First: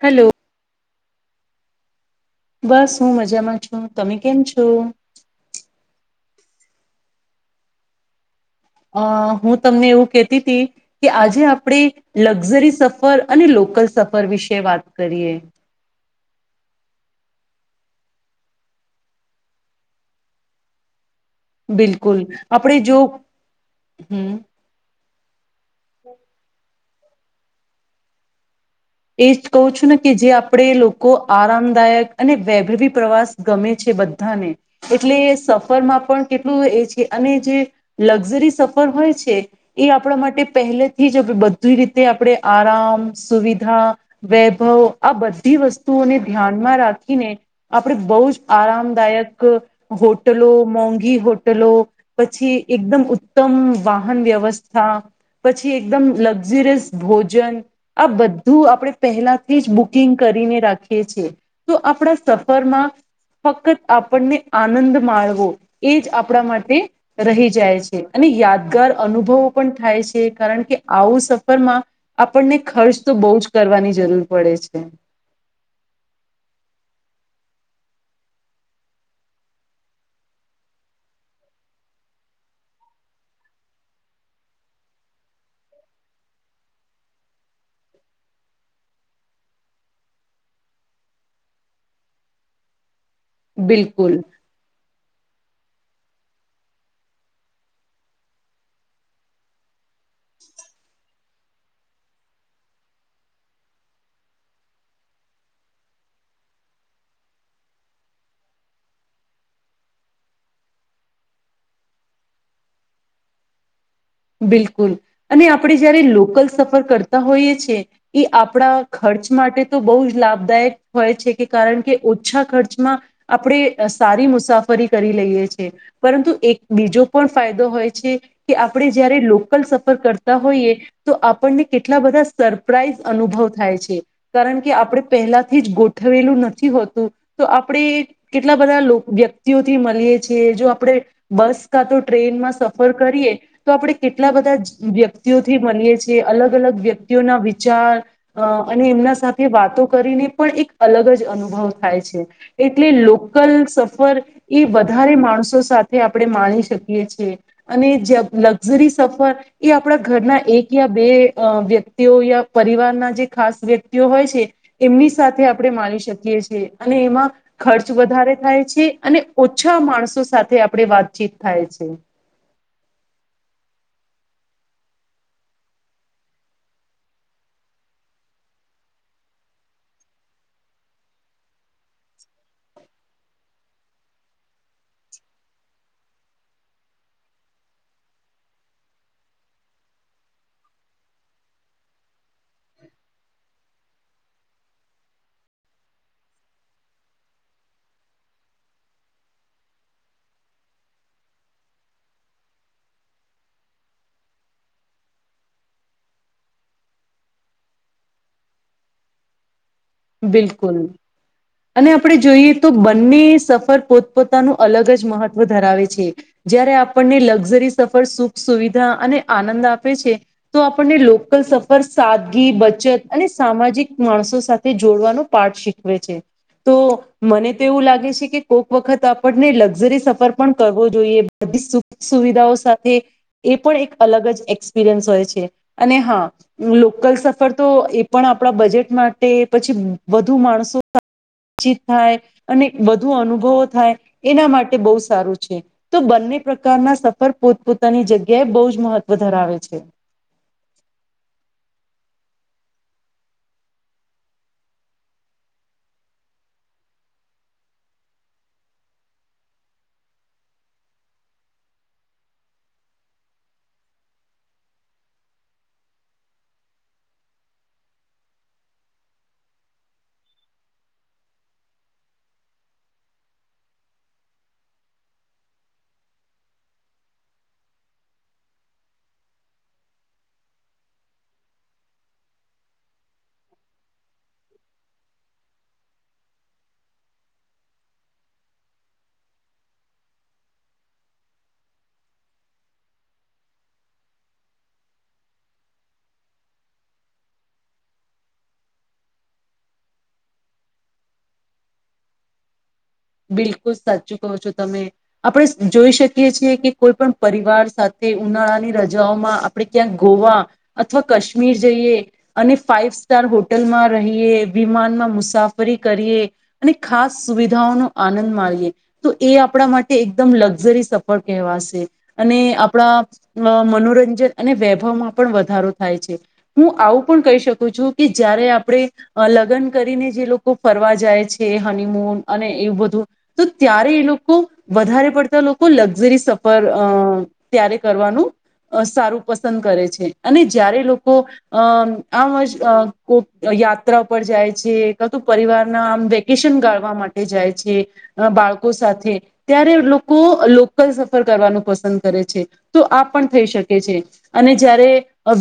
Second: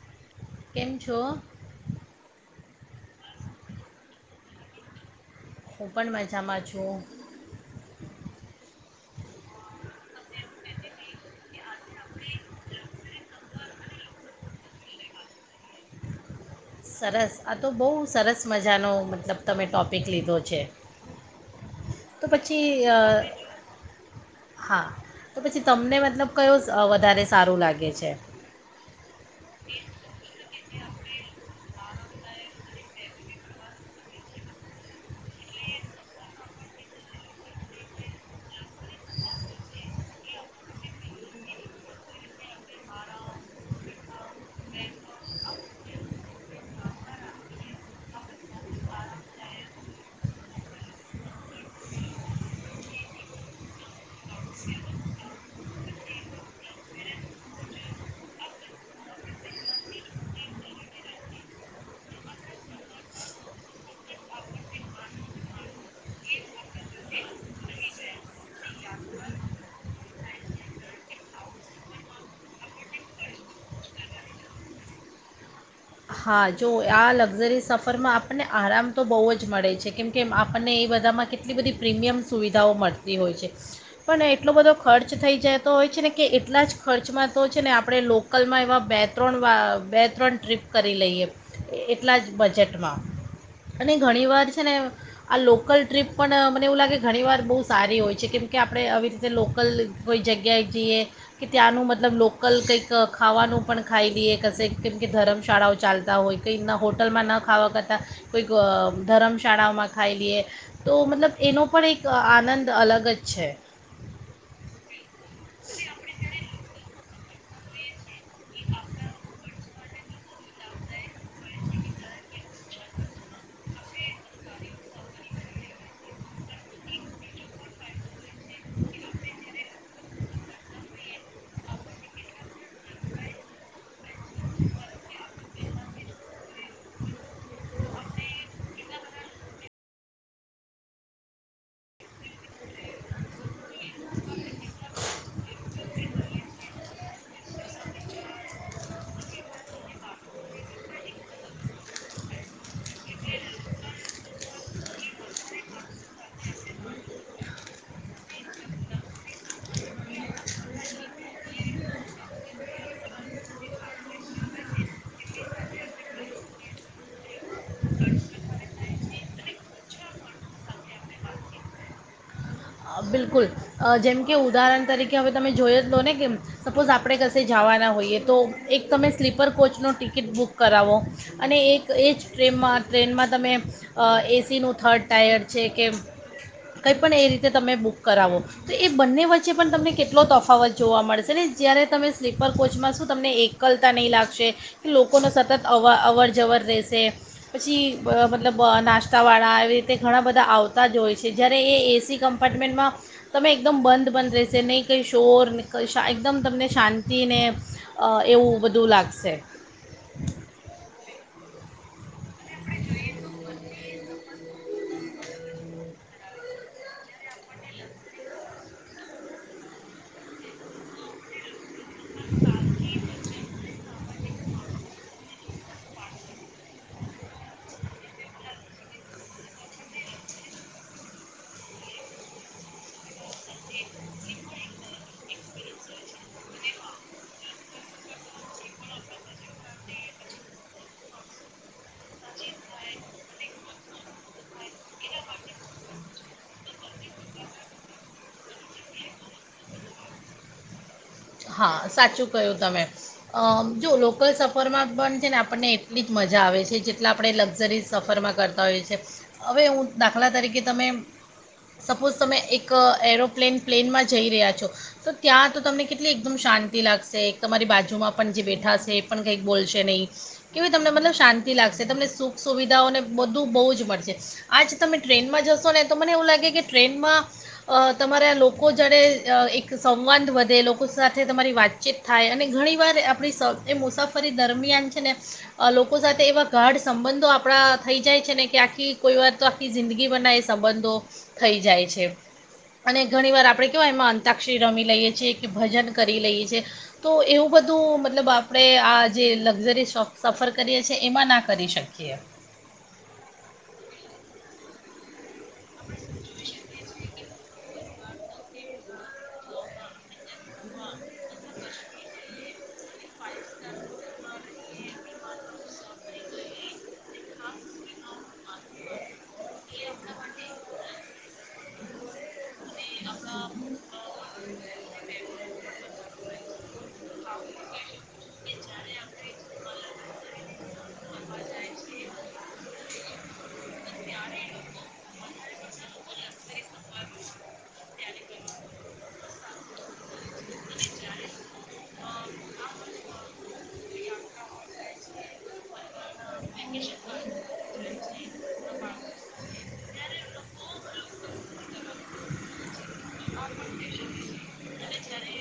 Hello! કેમ છો? બસ હું મજામાં છું. તમે કેમ છો? હું પણ મજામાં છું. અ હું તમને એવું કેહતી હતી કે આજે આપણેે લક્ઝરી સફર અને લોકલ સફર વિશે વાત કરીએ. સરસ આ તો બોઉ સરસ મજાનો મતલબ તમે ટોપિક લીધો છે. બિલકુલ તો આપણે પછી અ, જો હમ હા તો પછી તમને મતલબ કયો વધારે સારું લાગે છે? એ જ કહું છું ને કે જે આપણે લોકો આરામદાયક અને વૈભરવી પ્રવાસ ગમે છે બધાને. એટલે સફરમાં પણ કેટલું એ છે અને જે લક્ઝરી સફર હોય છે એ આપણા માટે પહેલેથી જ બધીય રીતે આપણે આરામ, સુવિધા વૈભવ આ બધી વસ્તુઓને ધ્યાનમાં રાખીને આપણે બોઉ જ આરામદાયક હોટલો મોંઘી હોટલો પછી એકદમ ઉત્તમ વાહન વ્યવસ્થા પછી એકદમ લક્ઝરિયસ ભોજન આ બ ધુ આપણે પહેલાથી જ બુકિંગ કરીને રાખીએ છીએ. તો આપણા સફરમાં ફક્ત આપણને આનંદ માણવો એ જ આપણા માટે રહી જાય છે. અને યાદગાર અનુભવો પણ થાય છે. કારણ કે આવું સફરમાં આપણને ખર્ચ તો બોઉ જ કરવાની જરૂર પડે છે. હા જો આ લક્ઝરી સફરમાં આપણને આરામ તો બોઓ જ મળે છે. કેમ કેમ આપણને એ બધામાં કેટલી બધી પ્રીમિયમ સુવિધાઓ મળતી હોય છે. પણ એટલો બધો ખર્ચ થઈ જતો હોય છે ને કે એટલા જ ખર્ચમાં તો છે ને આપણે લોકો અક્કલમાં એવા બે ત્રણ વા બે ત્રણ ટ્રીપ કરી લઈએ એટલા જ બજેટમાં. અને બિલકુલ ઘણી વાર છે ને આ લોકલ ટ્રીપ પણ મને એવું લાગે ઘણીવાર બોઉ સારી હોય છે. કેમકે આપણે આવી રીતે લોકલ કોઈ જગ્યાએ જઈએ. કે ત્યાંનું મતલબ લોકલ કંઈક ખાવાનું પણ ખાઈ લઈએ કશે કેમ કે ધરમ શાળાઓ ચાલતા હોય કંઈ ના હોટલમાં ન ખાવા કરતાં કોઈક ધર્મશાળામાં ખાઈ લઈએ. તો મતલબ એનો પણ એક આનંદ અલગ જ છે. બિલકુલ અને આપણે જયારે લોકલ સફર કરતા હોઈએ છે એ આપણા ખર્ચ માટે તો બોઉ જ લાભદાયક હોય છે કે કારણ કે ઓછા ખર્ચમાં આપણે સારી મુસાફરી કરી લઈએ છે. પરંતુ એક બીજો પણ ફાયદો હોય છે. કે આપણે જયારે લોકલ સફર કરતા હોઈએ તો આપણને કેટલા બધા સરપ્રાાઈઝ અનુભવ થાય છે કારણ કે આપણે પહેલાથી જ ગોઠવેલું નથી હોતું તો આપણે કેટલા બધા વ્યક્તિઓથી મળીએ છ છેીએ જો આપણેે બસ કા તો ટ્રેનમાં સફર કરીએ તો આપણે કેટલા બધા વ્યક્તિઓથી માનીએ છીએ અલગ અલગ વ્યક્તિઓના વિચાર અ અને એમના સાથે વાતો કરીને પણ એક અલગ જ અનુભવ થાય છે એટલે લોકલ સફર એ વધારે માણસો સાથે આપણે માણી શકીએ છીએ અને જરી સફર એ આપણા ઘરના એક યા બે વ્યક્તિઓ યા પરિવારના જે ખાસ વ્યક્તિઓ હોય છે એમની સાથે આપણે માણી શકીએ છીએ અને એમાં ખર્ચ વધારે થાય છે અને ઓછા માણસો સાથે આપણે વાતચીત થાય છે અ, બિલકુલ જેમ કે ઉદાહરણ તરીકે હવે તમે જોઈ જ લો ને કે સપોઝ આપણે કસે જવાના હોઈએ તો એક તમે સ્લીપર કોચનો ટિકિટ બુક કરાવો અને એક એ જ ટ્રેનમાં ટ્રેનમાં તમે અ એસી નું થર્ડ ટાયર છે કે કંઈ પણ એ રીતે તમે બુક કરાવો તો એ બંને વચ્ચે પણ તમને કેટલો તફાવત જોવા મળશે ને જ્યારે તમે સ્લીપર કોચમાં શું તમને એક કલતા નહીં લાગશે કે લોકોનો સતત અવ અવર જવર રહેશે પછી મતલબ નાસ્તાવાળા આવી રીતે ઘણા બધા આવતા જ હોય છે જ્યારે એ એસી કમ્પાર્ટમેન્ટમાં તમે એકદમ બંધ પણંધ રહેશે નહીં કંઈ શોરા એકદમ તમને શાંતિને અ એવું બધું લાગશે બિલકુલ અને આપણે જોઈએ તો બંને સફર પોતપોતાનું અલગ જ મહત્વ ધરાવે છે જયારે આપણને લક્ઝરી સફર સુખ સુવિધા અને આનંદ આપે છે તો આપણને લોકલ સફર સાદગી બચત અને સામાજિક માણસો સાથે પાઠ શીખવે છે તો મને તો એવું લાગે છે કે કોઈક વખત આપણને લક્ઝરી સફર પણ કરવો જોઈએ બધી સુવિધાઓ સાથે એ પણ એક અલગ જ એક્સપિરિયન્સ હોય છે અને હા લોકલ સફર તો એ પણ આપણા બજેટ માટે પછી વધુ માણસો થાય અને વધુ અનુભવો થાય એના માટે બહુ સારું છે તો બંને પ્રકારના સફર પોતપોતાની જગ્યાએ બહુ જ મહત્વ ધરાવે છે હા સાચું ક્યું તમે જો લોકલ સફરમાં પણ છે ને આપણને એટલી જ મજા આવે છે જેટલા આપણે લક્ઝરીઝ સફરમાં કરતા હોય છે હવે હું દાખલા તરીકે તમે સપોઝ તમે એક એરોપ્લેન પ્લેનમાં જઈ રહ્યા છો તો ત્યાં તો તમને એટલી એકદમ શાંતિ લાગશે એક તમારી બાજુમાં પણ જે બેઠા હશે એ પણ કંઈક બોલશે નહીં કેવી તમને મતલબ શાંતિ લાગશે તમને સુખ સુવિધાઓને બધું બહુ જ મળશે આજ તમે ટ્રેનમાં જશો ને તો મને એવું લાગે કે ટ્રેનમાં અ તમારા લોકો જણે એક સંવાદ વધે લોકો સાથે તમારી વાતચીત થાય અને ઘણીવાર આપણી સ એ મુસાફરી દરમિયાન છે ને લોકો સાથે એવા ગાઢ સંબંધો આપણા થઈ જાય છે ને કે આખી કોઈ વાર તો આખી જિંદગી બના એ સંબંધો થઈ જાય છે અને ઘણી વાર આપણે કેવાય, એમાં અંતાક્ષરી રમી લઈએ છીએ કે, ભજન કરી લઈએ છીએ. તો એવું બધું, મતલબ આપણે આ જે લક્ઝરી સફર કરીએ છીએ, એમાં ના કરી શકીએ. બિલકુલ, સાચું કહો છો, તમે આપણે જોઈ શકીએ છીએ કે, કોઈ પણ પરિવાર સાથે ઉનાળાની રજાઓમાં આપણે ક્યાંક ગોવા અથવા કાશ્મીર જઈએ. અને ફાાઈવ સ્ટાર હોટલમાં રહીએ, વિમાનમાં મુસાફરી કરીએ. અને ખાસ સુવિધાઓનો આનંદ માણીએ તો, એ આપણા માટે એકદમ લક્ઝરી સફર કવાશે, અને આપણા અ મનોરંજન અને વૈભવમાં પણ વધારો થાય છે. હું આવું પણ કહી શકું છું કે, જ્યારે આપણે અ લગ્ન કરીને જે લોકો ફરવા જાય છે, હનીમૂન અને એવું બધું. તો ત્યારે એ લોકો વધારે પડતા લોકો, લક્ઝરી સફર અ ત્યારે કરવાનું સારું પસંદ કરે છે, અને જ્યારે લોકો અમ આમ કોક યાત્રા પર જાય છે, ક તું પરિવારના આમ વ્યક્તિ વેકેશન ગાળવા માટે જાય છે બાળકો સાથે. ત્યારે લોકો લોકલ સફર કરવાનું પસંદ કરે છે, તો આ પણ થઈ શકે છે. અને જયારે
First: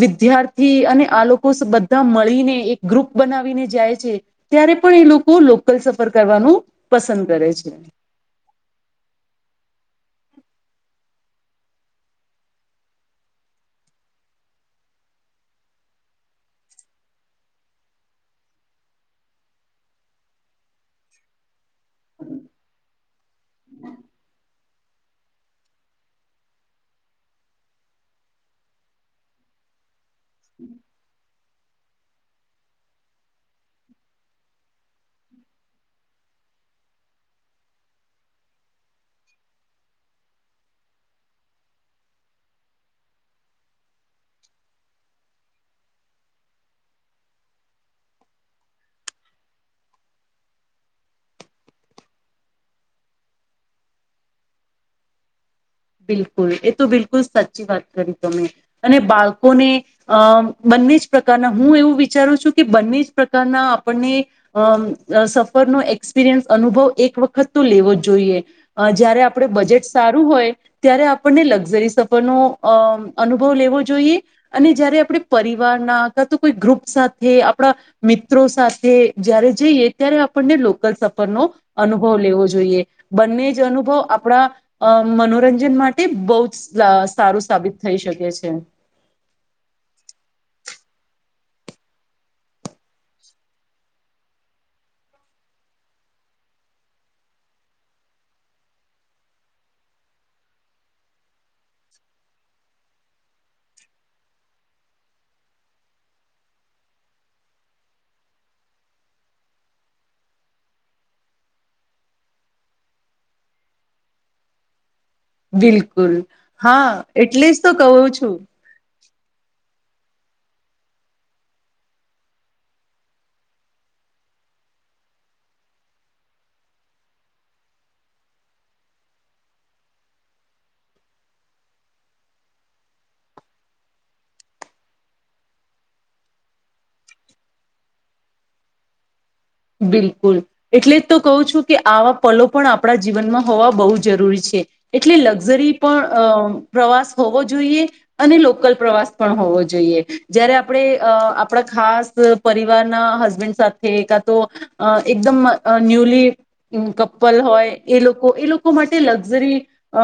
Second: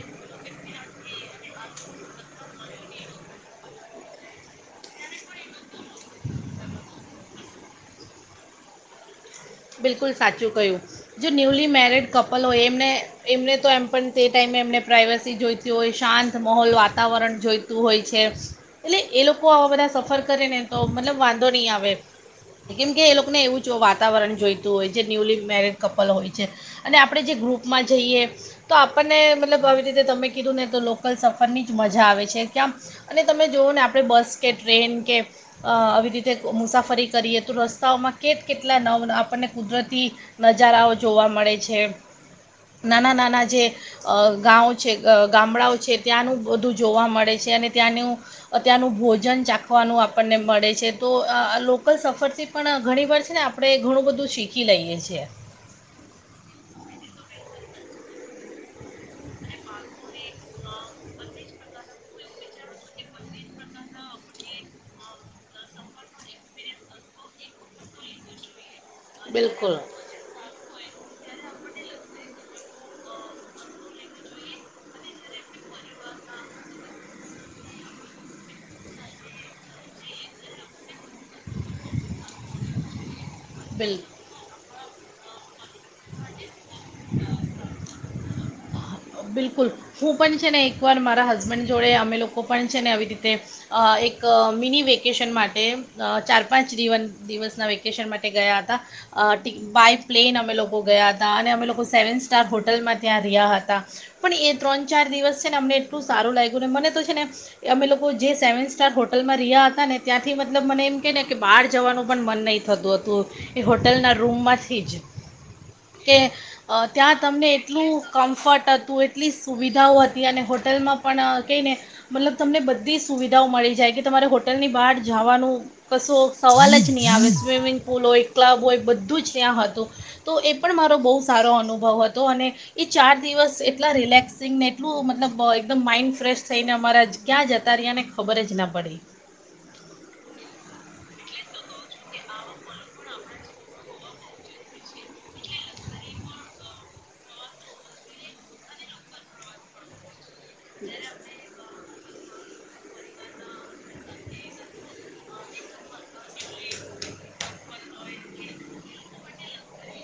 વિદ્યાર્થી અને આ લોકો બધા મળીને, એક ગ્રુપ બનાવીને જાય છે. ત્યારે પણ એ લોકો લોકલ સફર કરવાનું. પસંદ કરે છે. બિલકુલ સાચું કહ્યું, જે ન્યૂલી મેરિડ કપલ હોય એમને. એમને તો એમ પણ તે ટાઈમે એમને પ્રાઇવસી જોઈતી હોય, શાંત માહોલ વાતાવરણ જોઈ. હોય છે, એટલે એ લોકો આવા બધા સફર કરે ને તો મતલબ વાંધો નહીં આવે. કેમ કે એ લોકો ને, એવું જો વાતાવરણ જોઈએ. હોય, જે ન્યૂલી મેરિડ કપલ હોય છે, અને આપણે જે ગ્રુપમાં જઈએ. તો આપણને મતલબ આવી રીતે તમે કીધું ને, તો લોકલ સફરની જ મજા આવે છે, કેમ અને તમે જોઓ ને, આપણે બસ કે, ટ્રેન કે. આવી રીતે મુસાફરી કરીએ, તો રસ્તાઓમાં કે કેટલા ન આપણને કુદરતી નજારાઓ જોવા મળે છે, નાના-નાના જે અ ગામ છે, ગામડાઓ છે, ત્યાંનું બધું જોવા મળે છે, અને ત્યાંનું અ ત્યાંનું ભોજન ચાખવાનું આપણને મળે છે, તો લોકલ સફરથી પણ ઘણી વાર છે ને, આપણે ઘણું બધું શીખી લઈએ છીએ. બિલકુલ, એ તો બિલકુલ સાચી વાત કરી તમે, અને બાળકોને અ બંને જ પ્રકારના, હું એવું વિચારું છું કે, બંને જ પ્રકારના આપણને અમ, સફરનો એક્સપિરિયન્સ અનુભવ એક વખત તો લેવો જ જોઈએ. અ, જયારે આપડે બિલકુલ બજેટ સારું હોય ત્યારે આપણને લક્ઝરી સફરનો અ અનુભવ લેવો જોઈએ. અને જયારે આપણે પરિવારના કા તો કોઈ ગ્રુપ સાથે આપણા મિત્રો, સાથે જ્યારે જઈએ, ત્યારે આપણને લોકલ. અનુભવ લેવો જોઈએ, બંને જ અનુભવ બિલકુલ આપણા મનોરંજન. માટે બહુ જ સારું સાબિત થઈ શકે છે. બિલકુલ, હું પણ છે ને એકવાર મારા હસબન્ડ જોડે અમે લોકો પણ છે ને, આવી રીતે એક મિની વેકેશન માટે ચાર-પાંચ દિવસના વેકેશન માટે ગયા હતા. બાય પ્લેન અમે લોકો ગયા હતા. અને અમે લોકો સેવન સ્ટાર હોટલમાં ત્યાં રહ્યા હતા. પણ એ ત્રણ-ચાર દિવસ છે ને, અમને એટલું સારું લાગ્યું ને, મને તો છે ને. અમે લોકો જે સેવન સ્ટાર હોટલમાં રહ્યા હતા ને, ત્યાંથી મતલબ, મને એમ કે ને કે, બહાર જવાનું પણ મન નહીં થતું હતું, એ હોટલના રૂમમાંથી જ બિલકુલ કે હા ત્યાં એટલે તમને જ તો એટલું કહું છું કમ્ફર્ટ. તો એટલી સુવિધાઓ હતી, અને હોટલમાં પણ કંઈને મતલબ, તમને બધી સુવિધાઓ મળી જાય કે, તમારે હોટલની બહાર જવાનું. કશો સવાલ જ નહીં આવે, સ્વિમિંગ પુલ હોય, ક્લબ હોય, બધું જ ત્યાં હતું. તો એ પણ મારો બહુ સારો અનુભવ હતો. અને એ ચાર દિવસ એટલા રિલેક્સિંગને એટલું મતલબ એકદમ માઇન્ડ ફ્રેશ થઈને અમારા ક્યાં, જતા રહ્યાને ખબર જ ના પડી બિલકુલ એટલે જ તો કહું છું કે આવા પલો પણ આપણા જીવનમાં હોવા બહુ જરૂરી છે. એટલે લક્ઝરી પણ અ પ્રવાસ હોવો જોઈએ. અને લોકલ પ્રવાસ પણ હોવો જોઈએ. જયારે આપણે આપણા ખાસ પરિવારના હસબેન્ડ સાથે તો એકદમ ન્યુલી કપ્પલ હોય એ લોકો એ લોકો માટે લક્ઝરી અ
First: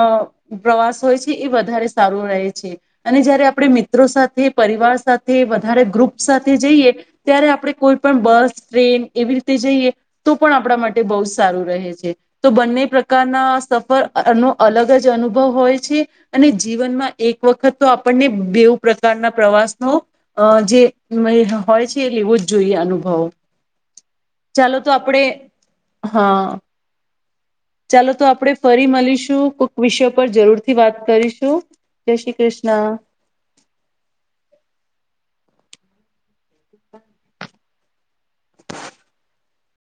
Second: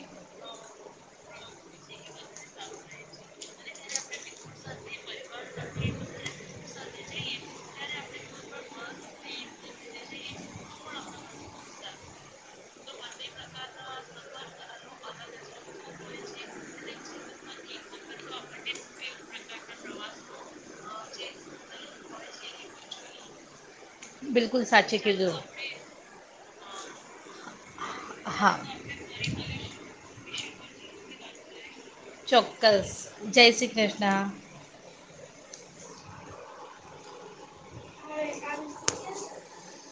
પ્રવાસ હોય છે એ વધારે સારું રહે છે અને જયારે આપણે મિત્રો સાથે પરિવાર સાથે વધારે ગ્રુપ સાથે જઈએ ત્યારે આપણે કોઈ પણ બસ ટ્રેન એવી રીતે જઈએ તો પણ આપણા માટે બહુ સારું રહે છે તો બંને પ્રકારના સફરનો અલગ જ અનુભવ હોય છે અને જીવનમાં એક વખત તો આપણને બેવ પ્રકારના પ્રવાસનો અ જે હોય છે એ લેવો જ જોઈએ અનુભવો બિલકુલ ચાલો તો સાચી આપડે કીધું હા ચાલો તો હા આપણેે ફરી મલીશું કોક વિષય પર જરૂર થી વાત કરીશું જય શ્રી ચોક્કસ કૃષ્ણ જય શ્રી કૃષ્ણ [unintelligible]